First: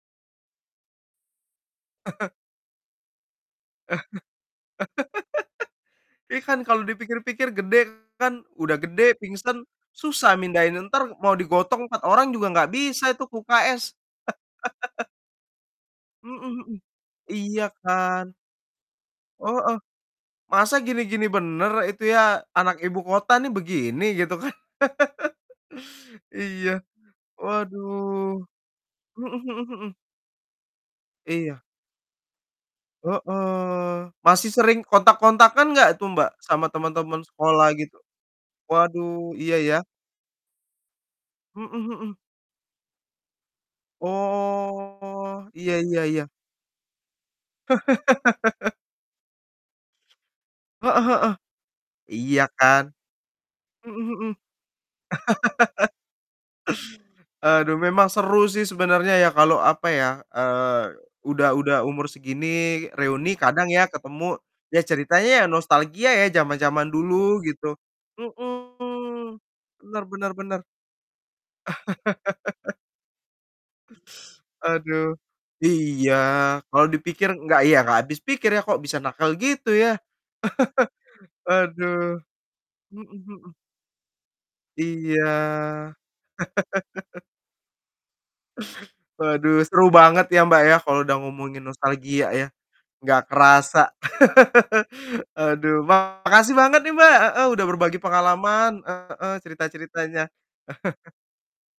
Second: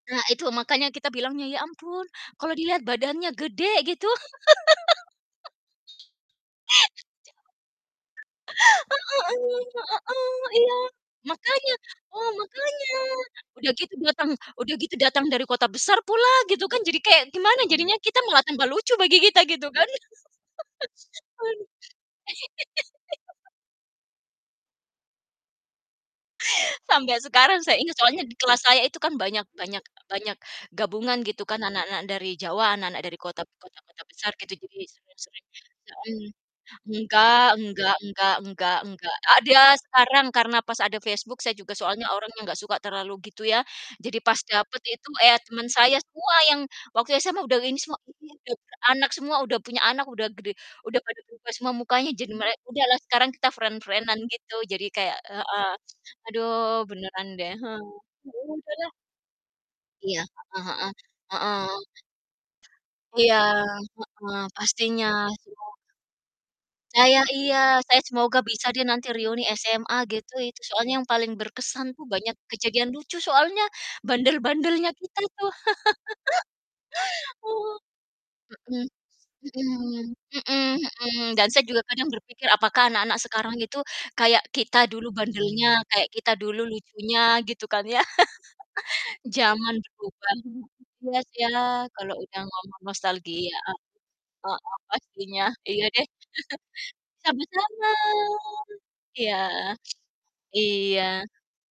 Nah itu makanya kita bilangnya, "Ya ampun kalau dilihat badannya gede," gitu. Iya kan kalau dipikir-pikir gede kan! Udah gede, [unintelligible] Heeh, pingsan eh susah heeh, eh. mindahin, Iya, entar mau makanya. digotong 4 Oh, orang juga nggak makanya! bisa itu ke Udah UKS. gitu datang udah gitu datang dari kota besar pula Mhm gitu kan, mhm. jadi kayak Iya gimana jadinya kita kan. malah tambah lucu bagi kita gitu Heeh. kan. Masa gini-gini Waduh. bener itu ya, anak ibu kota nih begini gitu kan? Iya Sampai sekarang saya ingat soalnya di waduh. kelas saya itu kan Mhm banyak mhm banyak mhm. banyak gabungan gitu kan, Iya. anak-anak dari Jawa, anak-anak dari kota kota-kota Heeh. besar Masih gitu. Jadi sering sering-sering kontak-kontakan nggak tuh, mhm, Mbak, sama teman-teman enggak sekolah enggak gitu? enggak enggak enggak. Waduh, iya Ada ya. sekarang, karena pas ada Facebook saya juga Mhm soalnya mhm. orang yang nggak suka terlalu gitu ya. Jadi pas dapat itu, eh, ya Oh, teman iya saya iya iya. semua yang waktu SMA udah ini semua, ini udah beranak semua, udah punya anak, udah gede, udah Heeh pada heeh. berubah semua mukanya, jadi Iya merek kan. udahlah sekarang kita Mhm friend-friend-an mhm. gitu. Jadi kayak heeh, aduh beneran deh. Aduh He memang seru sih [unintelligible] sebenarnya ya kalau, apa Iya, ya, heeh heeh. eee, udah udah Heeh. umur segini reuni Iya, kadang ya ketemu, heeh, ya pastinya, sih ceritanya ya. nostalgia ya jaman-jaman Saya dulu gitu. iya, saya semoga bisa deh nanti Mhm, reuni SMA Bener bener gitu. Itu bener. soalnya yang paling berkesan tuh banyak kejadian lucu, soalnya bandel-bandelnya Aduh. kita tuh. Iya, kalau dipikir U nggak ya, nggak habis pikir ya kok mhm, bisa nakal gitu ya. mhm. Mhm mhm, dan saya juga kadang Aduh. berpikir apakah Mhm anak-anak mhm. sekarang itu kayak kita dulu Iya. bandelnya, kayak kita dulu lucunya gitu kan ya. Waduh Jaman seru banget berubah. ya, Mbak, ya kalau udah Iya sih ya, ngomongin kalau nostalgia udah ya. ngomong Nggak nostalgia, ah. kerasa. Heeh, pastinya. Aduh Iya deh. makasih banget nih, Mbak, heeh, udah Sama-sama. berbagi pengalaman. Iya. Heeh, cerita-ceritanya. Iya.